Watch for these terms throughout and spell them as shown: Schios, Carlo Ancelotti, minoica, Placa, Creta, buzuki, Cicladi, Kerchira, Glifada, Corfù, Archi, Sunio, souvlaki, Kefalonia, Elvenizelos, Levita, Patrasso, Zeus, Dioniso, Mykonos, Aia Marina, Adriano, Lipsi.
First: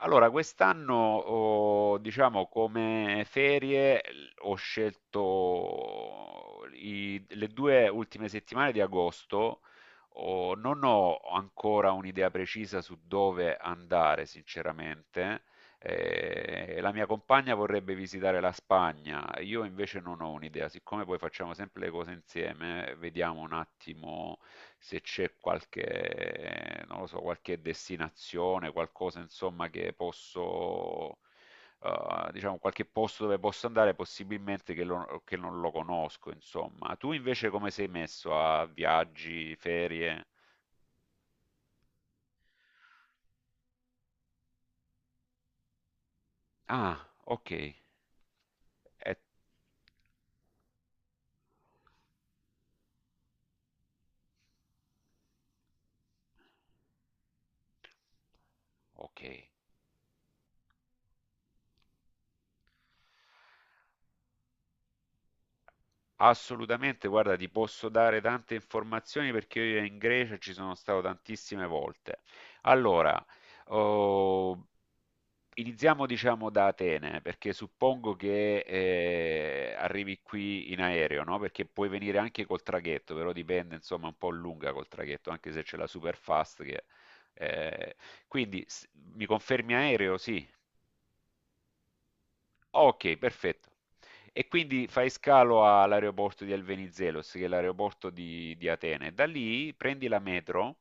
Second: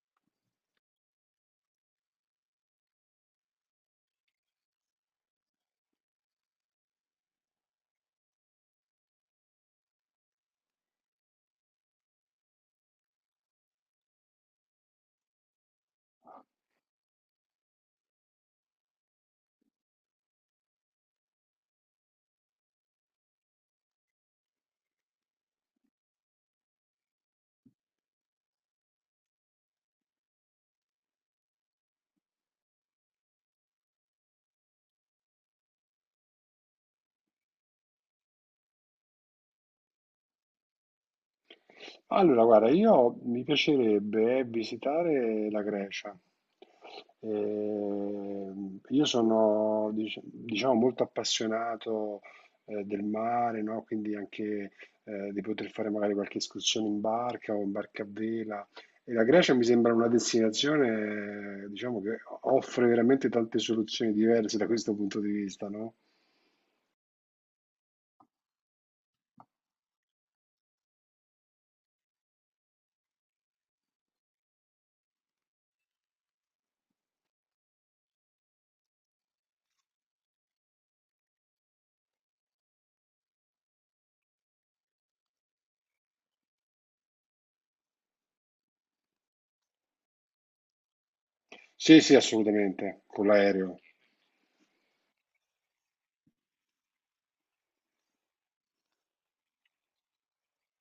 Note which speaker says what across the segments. Speaker 1: Allora, quest'anno, ho, diciamo, come ferie ho scelto le due ultime settimane di agosto. Non ho ancora un'idea precisa su dove andare, sinceramente. La mia compagna vorrebbe visitare la Spagna, io invece non ho un'idea, siccome poi facciamo sempre le cose insieme. Vediamo un attimo se c'è qualche, non lo so, qualche destinazione, qualcosa insomma che posso, diciamo, qualche posto dove posso andare, possibilmente che, che non lo conosco, insomma. Tu invece come sei messo a viaggi, ferie?
Speaker 2: Allora, guarda, io mi piacerebbe visitare la Grecia.
Speaker 1: Ah, ok.
Speaker 2: Io
Speaker 1: Eh,
Speaker 2: sono, diciamo, molto appassionato, del mare, no? Quindi anche, di poter fare magari qualche escursione in barca o in barca a vela. E
Speaker 1: ok.
Speaker 2: la Grecia mi sembra una destinazione, diciamo, che offre veramente tante soluzioni diverse da questo punto di vista, no?
Speaker 1: Assolutamente, guarda, ti posso dare tante informazioni perché io in Grecia ci sono stato tantissime volte. Allora, oh, iniziamo diciamo da Atene, perché suppongo che arrivi qui in aereo, no? Perché puoi venire anche col traghetto, però dipende, insomma, un po' lunga col traghetto, anche se c'è la super fast che. eh, Quindi mi confermi aereo? Sì.
Speaker 2: Sì, sì, assolutamente,
Speaker 1: Okay,
Speaker 2: con
Speaker 1: perfetto.
Speaker 2: l'aereo.
Speaker 1: E quindi fai scalo all'aeroporto di Elvenizelos, che è l'aeroporto di Atene. Da lì prendi la metro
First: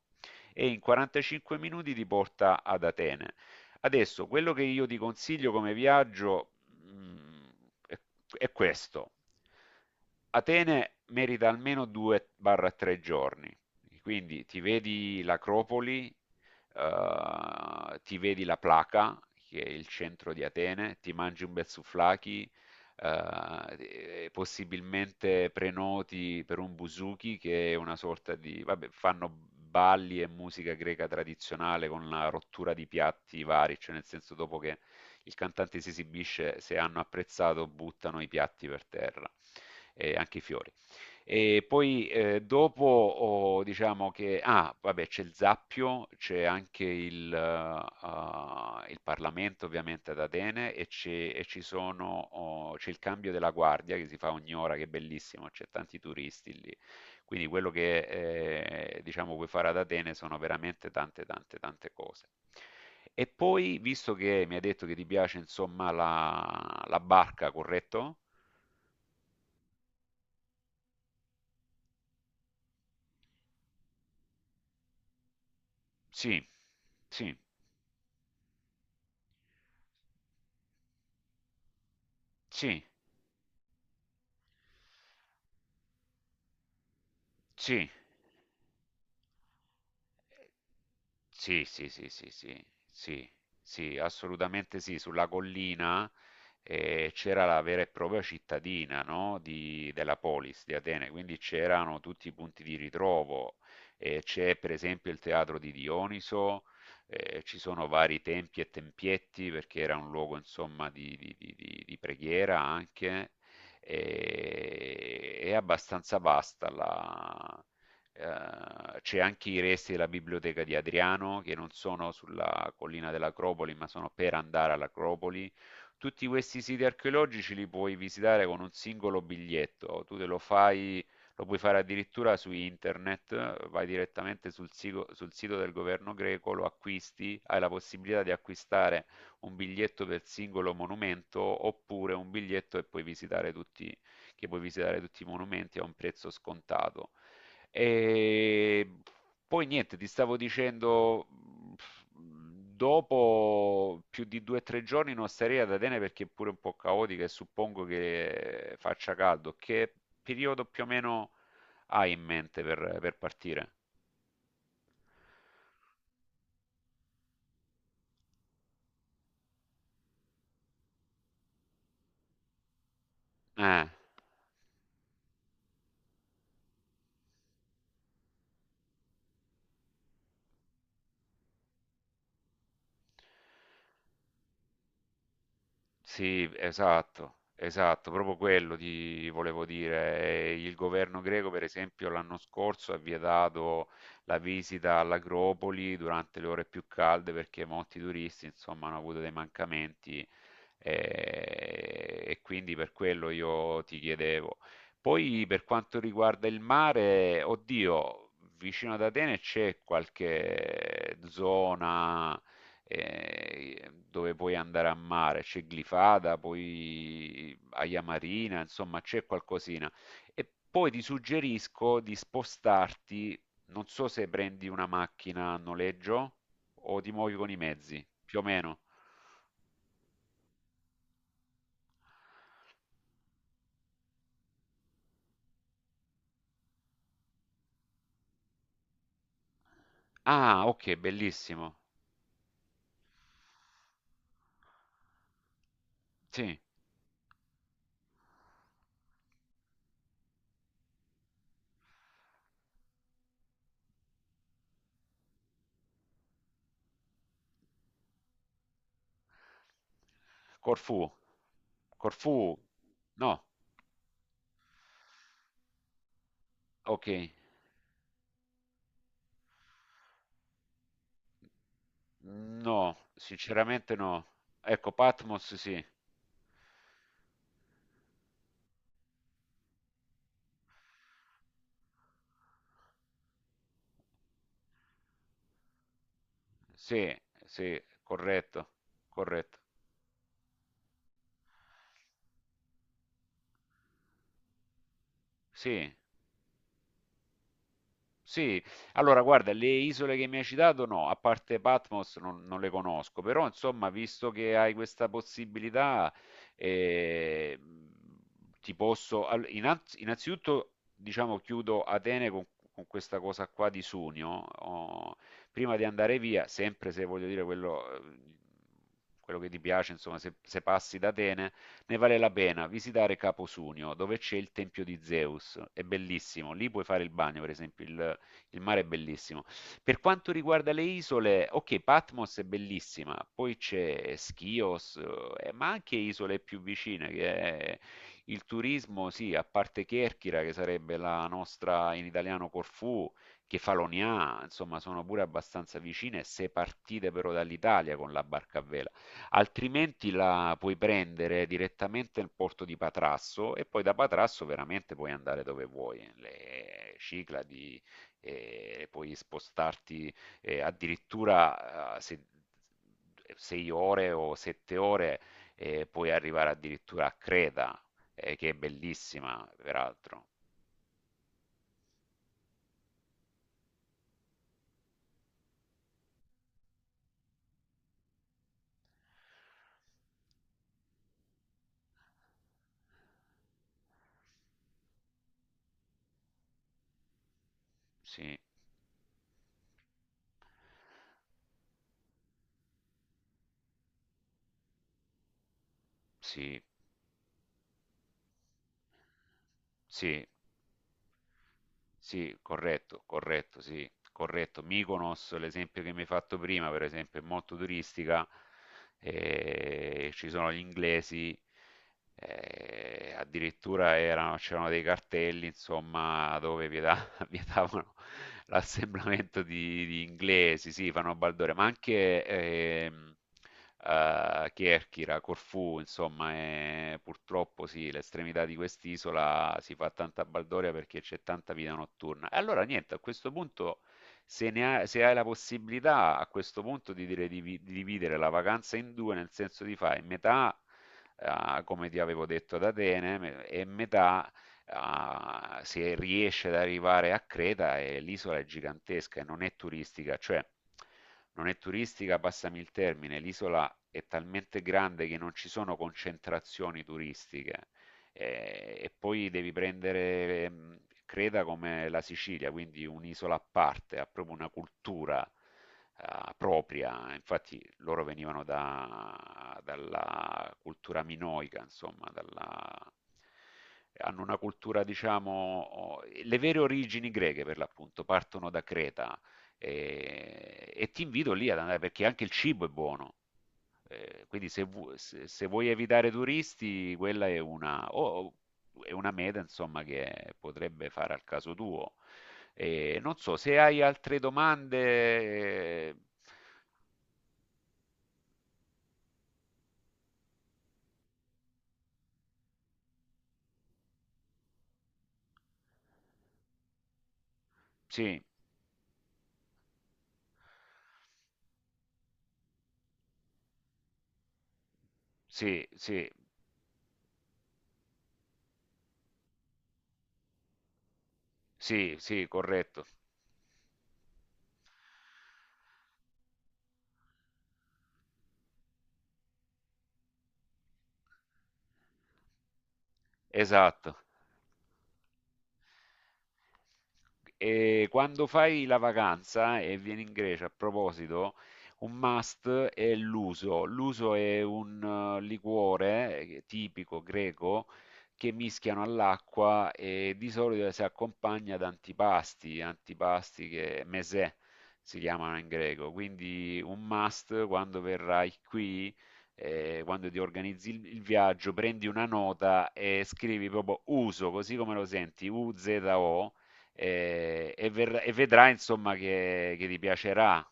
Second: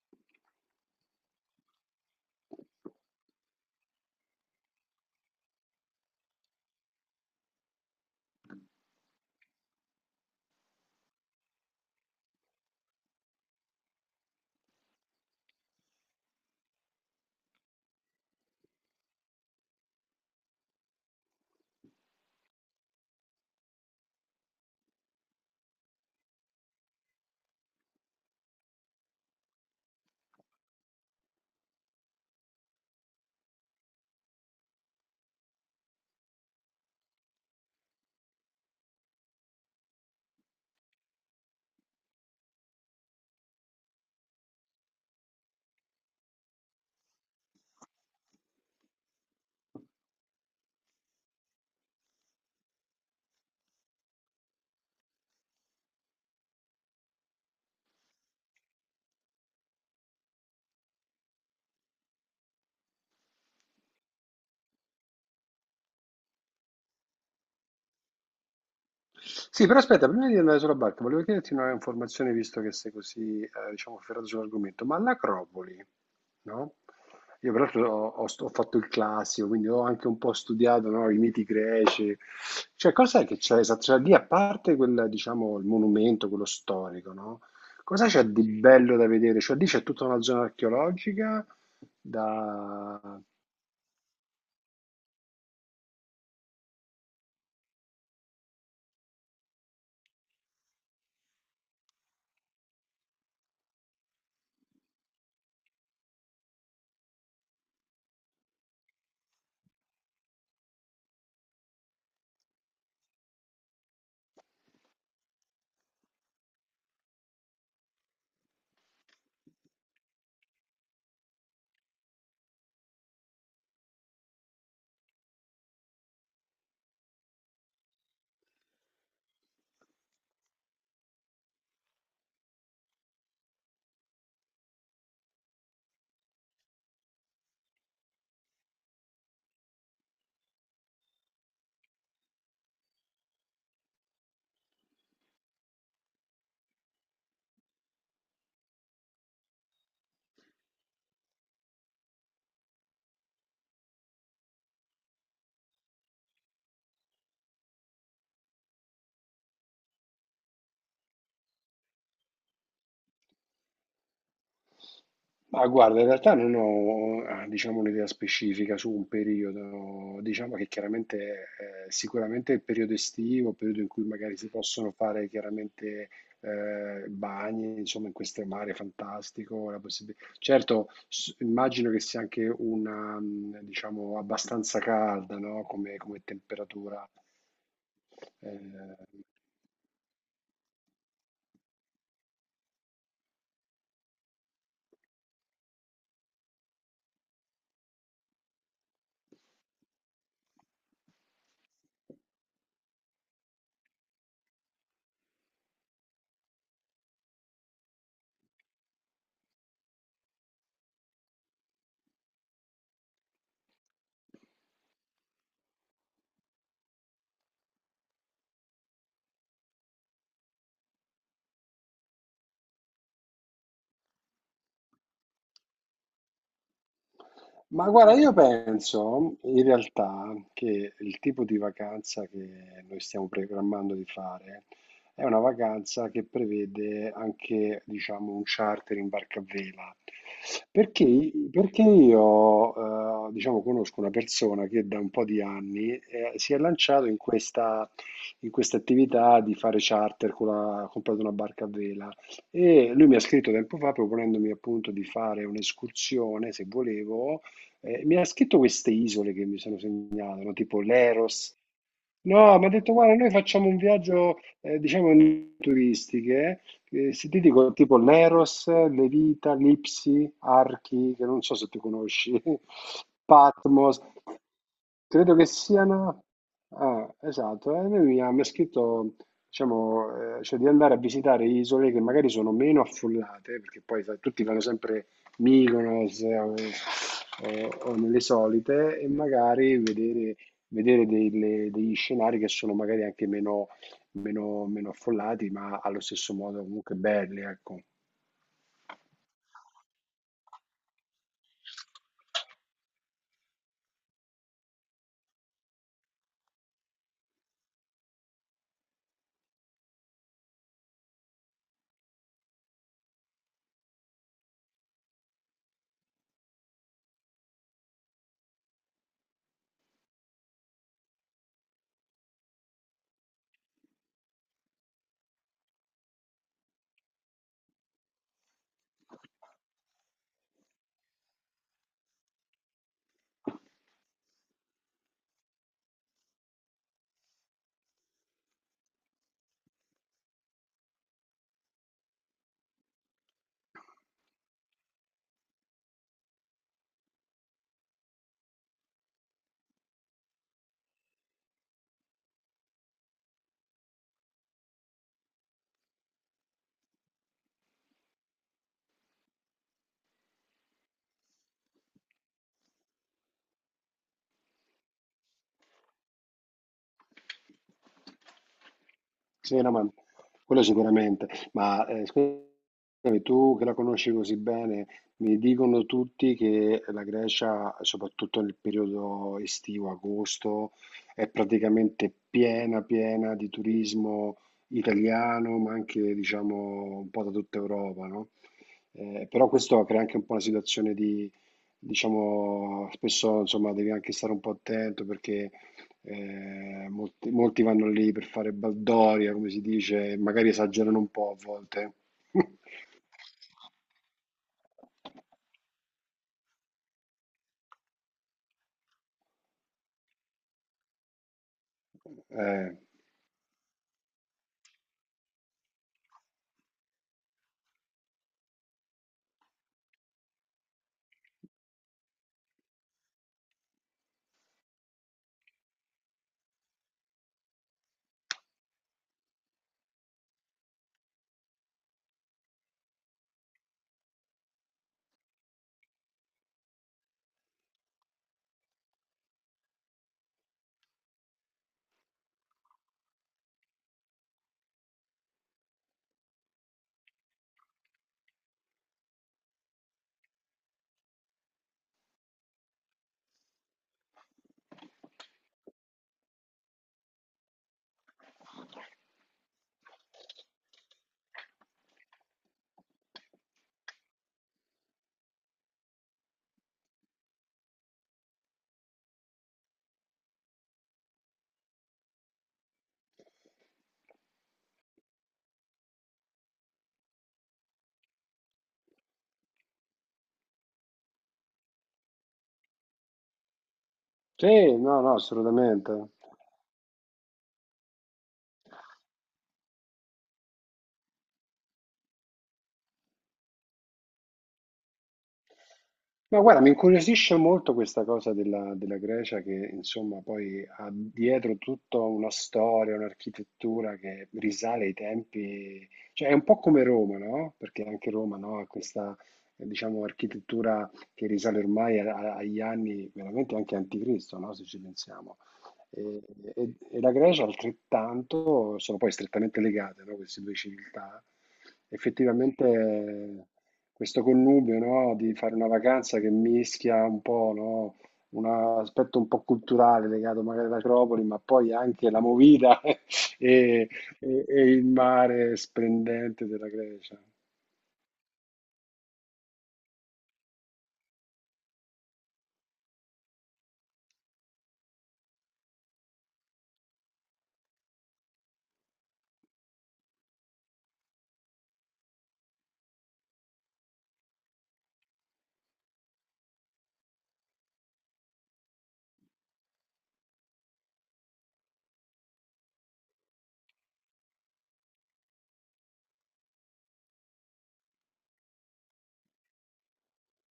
Speaker 1: e in 45 minuti ti porta ad Atene. Adesso, quello che io ti consiglio come viaggio, mhmm, è è questo. Atene merita almeno 2 o 3 giorni, quindi ti vedi l'Acropoli, ti vedi la Placa, che è il centro di Atene. Ti mangi un bel souvlaki, eh, e possibilmente prenoti per un buzuki, che è una sorta di, vabbè, fanno balli e musica greca tradizionale con la rottura di piatti vari, cioè nel senso dopo che il cantante si esibisce, se hanno apprezzato, buttano i piatti per terra e anche i fiori. E poi, dopo ho diciamo che ah, vabbè, c'è il Zappio, c'è anche il Parlamento ovviamente ad Atene. E c'è, e ci sono, o c'è il cambio della guardia che si fa ogni ora, che è bellissimo, c'è tanti turisti lì. Quindi quello che, diciamo, puoi fare ad Atene sono veramente tante, tante, tante cose. E poi, visto che mi hai detto che ti piace insomma la barca, corretto?
Speaker 2: Sì, però aspetta, prima di andare sulla barca, volevo chiederti una informazione, visto che sei così, diciamo, ferrato sull'argomento, ma l'Acropoli,
Speaker 1: Sì,
Speaker 2: no?
Speaker 1: sì,
Speaker 2: Io peraltro ho, ho fatto il classico, quindi ho anche un po' studiato, no, i miti greci.
Speaker 1: sì.
Speaker 2: Cioè, cos'è che c'è esatto? Cioè, lì, a parte quel, diciamo, il monumento, quello storico, no?
Speaker 1: Sì.
Speaker 2: Cosa c'è di bello da vedere? Cioè, lì c'è tutta una zona archeologica
Speaker 1: Sì, sì, sì, sì, sì,
Speaker 2: da...
Speaker 1: sì, sì, assolutamente sì. Sulla collina, c'era la vera e propria cittadina, no? Della polis di Atene, quindi c'erano tutti i punti di ritrovo. C'è per esempio il teatro di Dioniso. Ci sono vari tempi e tempietti perché era un luogo insomma di preghiera anche. E, è abbastanza vasta. La C'è anche i resti della biblioteca di Adriano, che non sono sulla collina dell'Acropoli, ma sono per andare all'Acropoli. Tutti questi siti archeologici li puoi visitare con un singolo biglietto. Tu te lo fai, lo puoi fare addirittura su internet, vai direttamente sul sito del governo greco, lo acquisti, hai la possibilità di acquistare un biglietto per singolo monumento oppure un biglietto e puoi visitare tutti, che puoi visitare tutti i monumenti a un prezzo scontato. E poi niente, ti stavo dicendo, dopo più di due o tre giorni non starei ad Atene perché è pure un po' caotica e suppongo che faccia caldo. Che periodo più o meno hai in mente per partire?
Speaker 2: Ma guarda, in realtà non ho, ah, diciamo, un'idea specifica su un periodo, diciamo che chiaramente sicuramente il periodo estivo, il periodo
Speaker 1: Eh.
Speaker 2: in cui magari si possono fare chiaramente bagni, insomma in queste mare fantastico, la possib- Certo, s- immagino che sia anche una, diciamo, abbastanza calda, no? Come, come
Speaker 1: Sì,
Speaker 2: temperatura.
Speaker 1: esatto, esatto, proprio quello
Speaker 2: eh,
Speaker 1: ti volevo dire. Il governo greco, per esempio, l'anno scorso ha vietato la visita all'Acropoli durante le ore più calde perché molti turisti, insomma, hanno avuto dei mancamenti, e quindi per quello io ti chiedevo. Poi per quanto riguarda il mare, oddio, vicino ad Atene c'è qualche zona, dove puoi andare a mare. C'è Glifada, poi Aia Marina, insomma c'è qualcosina. E poi ti suggerisco di spostarti, non so se prendi una macchina a noleggio o ti muovi con i
Speaker 2: Ma
Speaker 1: mezzi,
Speaker 2: guarda, io
Speaker 1: più o meno.
Speaker 2: penso in realtà che il tipo di vacanza che noi stiamo programmando di fare è una vacanza che prevede anche, diciamo, un charter in barca a vela.
Speaker 1: Ah, ok,
Speaker 2: Perché,
Speaker 1: bellissimo.
Speaker 2: perché io, diciamo, conosco una persona che da un po' di anni, si è
Speaker 1: Sì.
Speaker 2: lanciato in questa attività di fare charter con la, ha comprato una barca a vela. E lui mi ha scritto tempo fa proponendomi appunto di fare un'escursione, se volevo mi ha scritto queste isole che mi sono segnato, no? Tipo
Speaker 1: Corfù.
Speaker 2: Leros.
Speaker 1: Corfù.
Speaker 2: No, mi ha detto, guarda, noi
Speaker 1: No,
Speaker 2: facciamo un viaggio, diciamo, in turistiche,
Speaker 1: ok.
Speaker 2: eh, se ti dico tipo Leros, Levita, Lipsi, Archi, che non so se tu conosci,
Speaker 1: No, sinceramente
Speaker 2: Patmos,
Speaker 1: no. Ecco,
Speaker 2: credo che
Speaker 1: Patmos sì.
Speaker 2: siano... Ah, esatto, e lui mi ha scritto, diciamo, cioè di andare a visitare isole che magari sono meno affollate, perché poi sai, tutti vanno sempre Mykonos
Speaker 1: Sì, sì,
Speaker 2: o nelle
Speaker 1: corretto,
Speaker 2: solite e
Speaker 1: corretto.
Speaker 2: magari vedere, degli scenari che sono magari anche meno, meno affollati, ma
Speaker 1: Sì,
Speaker 2: allo stesso modo comunque belli, ecco.
Speaker 1: sì, allora guarda, le isole che mi hai citato no, a parte Patmos non le conosco, però insomma, visto che hai questa possibilità, eh, ti posso. Innanzitutto, diciamo, chiudo Atene con questa cosa qua di Sunio. Oh, Prima di andare via, sempre se voglio dire quello, quello che ti piace, insomma, se passi da Atene, ne vale la pena visitare Capo Sunio, dove c'è il tempio di Zeus, è bellissimo, lì puoi fare il bagno, per esempio, il mare è bellissimo. Per quanto riguarda le isole, okay, Patmos è bellissima, poi c'è Schios, ma anche isole più vicine che è il turismo sì, a parte Kerchira, che sarebbe la nostra in italiano Corfù, Kefalonia, insomma sono pure abbastanza vicine se partite però dall'Italia con la barca a vela. Altrimenti la puoi prendere direttamente nel porto di Patrasso e poi da Patrasso veramente puoi andare dove vuoi, le Cicladi, e puoi spostarti, addirittura, se, 6 ore o 7 ore, puoi arrivare addirittura a Creta, che è bellissima,
Speaker 2: Sì, no, ma
Speaker 1: peraltro.
Speaker 2: quello sicuramente, ma scusami, tu che la conosci così bene, mi dicono tutti che la Grecia, soprattutto nel periodo estivo, agosto, è praticamente piena, piena di turismo italiano, ma anche, diciamo, un po' da tutta Europa, no?
Speaker 1: Sì,
Speaker 2: Però questo crea anche un po' una situazione diciamo, spesso insomma devi anche stare un po' attento perché
Speaker 1: sì,
Speaker 2: molti vanno lì per fare baldoria, come si dice, e
Speaker 1: sì,
Speaker 2: magari esagerano un po' a volte.
Speaker 1: sì, corretto, corretto, sì, corretto. Mykonos, l'esempio che mi hai fatto prima, per esempio, è molto turistica, ci sono gli inglesi,
Speaker 2: Eh,
Speaker 1: addirittura c'erano dei cartelli, insomma, dove vietavano al mio tavolo l'assemblamento di inglesi, sì, fanno Baldore, ma anche Kerchira, Corfù, insomma, e purtroppo sì, l'estremità di quest'isola si fa tanta baldoria perché c'è tanta vita notturna. E allora niente, a questo punto, se, ne hai, se hai la possibilità, a questo punto di dire di, di dividere la vacanza in due, nel senso di fare metà, come ti avevo detto ad Atene, e metà, se riesce ad arrivare a Creta. E l'isola è gigantesca e non è turistica, cioè non è turistica, passami il termine, l'isola è talmente grande che non ci sono concentrazioni turistiche, e poi devi prendere, Creta come la Sicilia, quindi un'isola a parte, ha proprio una cultura, propria. Infatti loro venivano dalla cultura minoica, insomma, hanno una cultura, diciamo, le vere origini greche per l'appunto partono da Creta. E ti invito lì ad andare perché anche il cibo è buono. Quindi se,
Speaker 2: sì,
Speaker 1: vu-
Speaker 2: no, no,
Speaker 1: se- se vuoi
Speaker 2: assolutamente.
Speaker 1: evitare turisti, quella è una, è una meta, insomma, che potrebbe fare al caso tuo. Non so, se hai altre domande,
Speaker 2: No, guarda, mi incuriosisce molto questa cosa della, della Grecia che insomma poi ha dietro tutta una storia, un'architettura che risale ai tempi, cioè è un po' come Roma, no? Perché anche
Speaker 1: sì,
Speaker 2: Roma, no, ha questa, diciamo, architettura che risale ormai agli anni veramente anche anticristo, no? Se ci pensiamo.
Speaker 1: sì,
Speaker 2: E,
Speaker 1: sì,
Speaker 2: e la Grecia altrettanto, sono poi strettamente legate, no? Queste due civiltà.
Speaker 1: sì, sì, corretto,
Speaker 2: Effettivamente questo connubio, no, di fare una vacanza che mischia un po', no, un aspetto un po' culturale legato magari all'Acropoli, ma poi anche la movida e,
Speaker 1: esatto.
Speaker 2: e il mare splendente della Grecia.
Speaker 1: E quando fai la vacanza e vieni in Grecia, a proposito, un must è l'uso. L'uso è un liquore tipico greco che mischiano all'acqua e di solito si accompagna ad antipasti, antipasti che mesè si chiamano in greco. Quindi un must quando verrai qui, quando ti organizzi il viaggio, prendi una nota e scrivi proprio uso, così come lo senti, Uzo, e vedrà insomma che ti piacerà.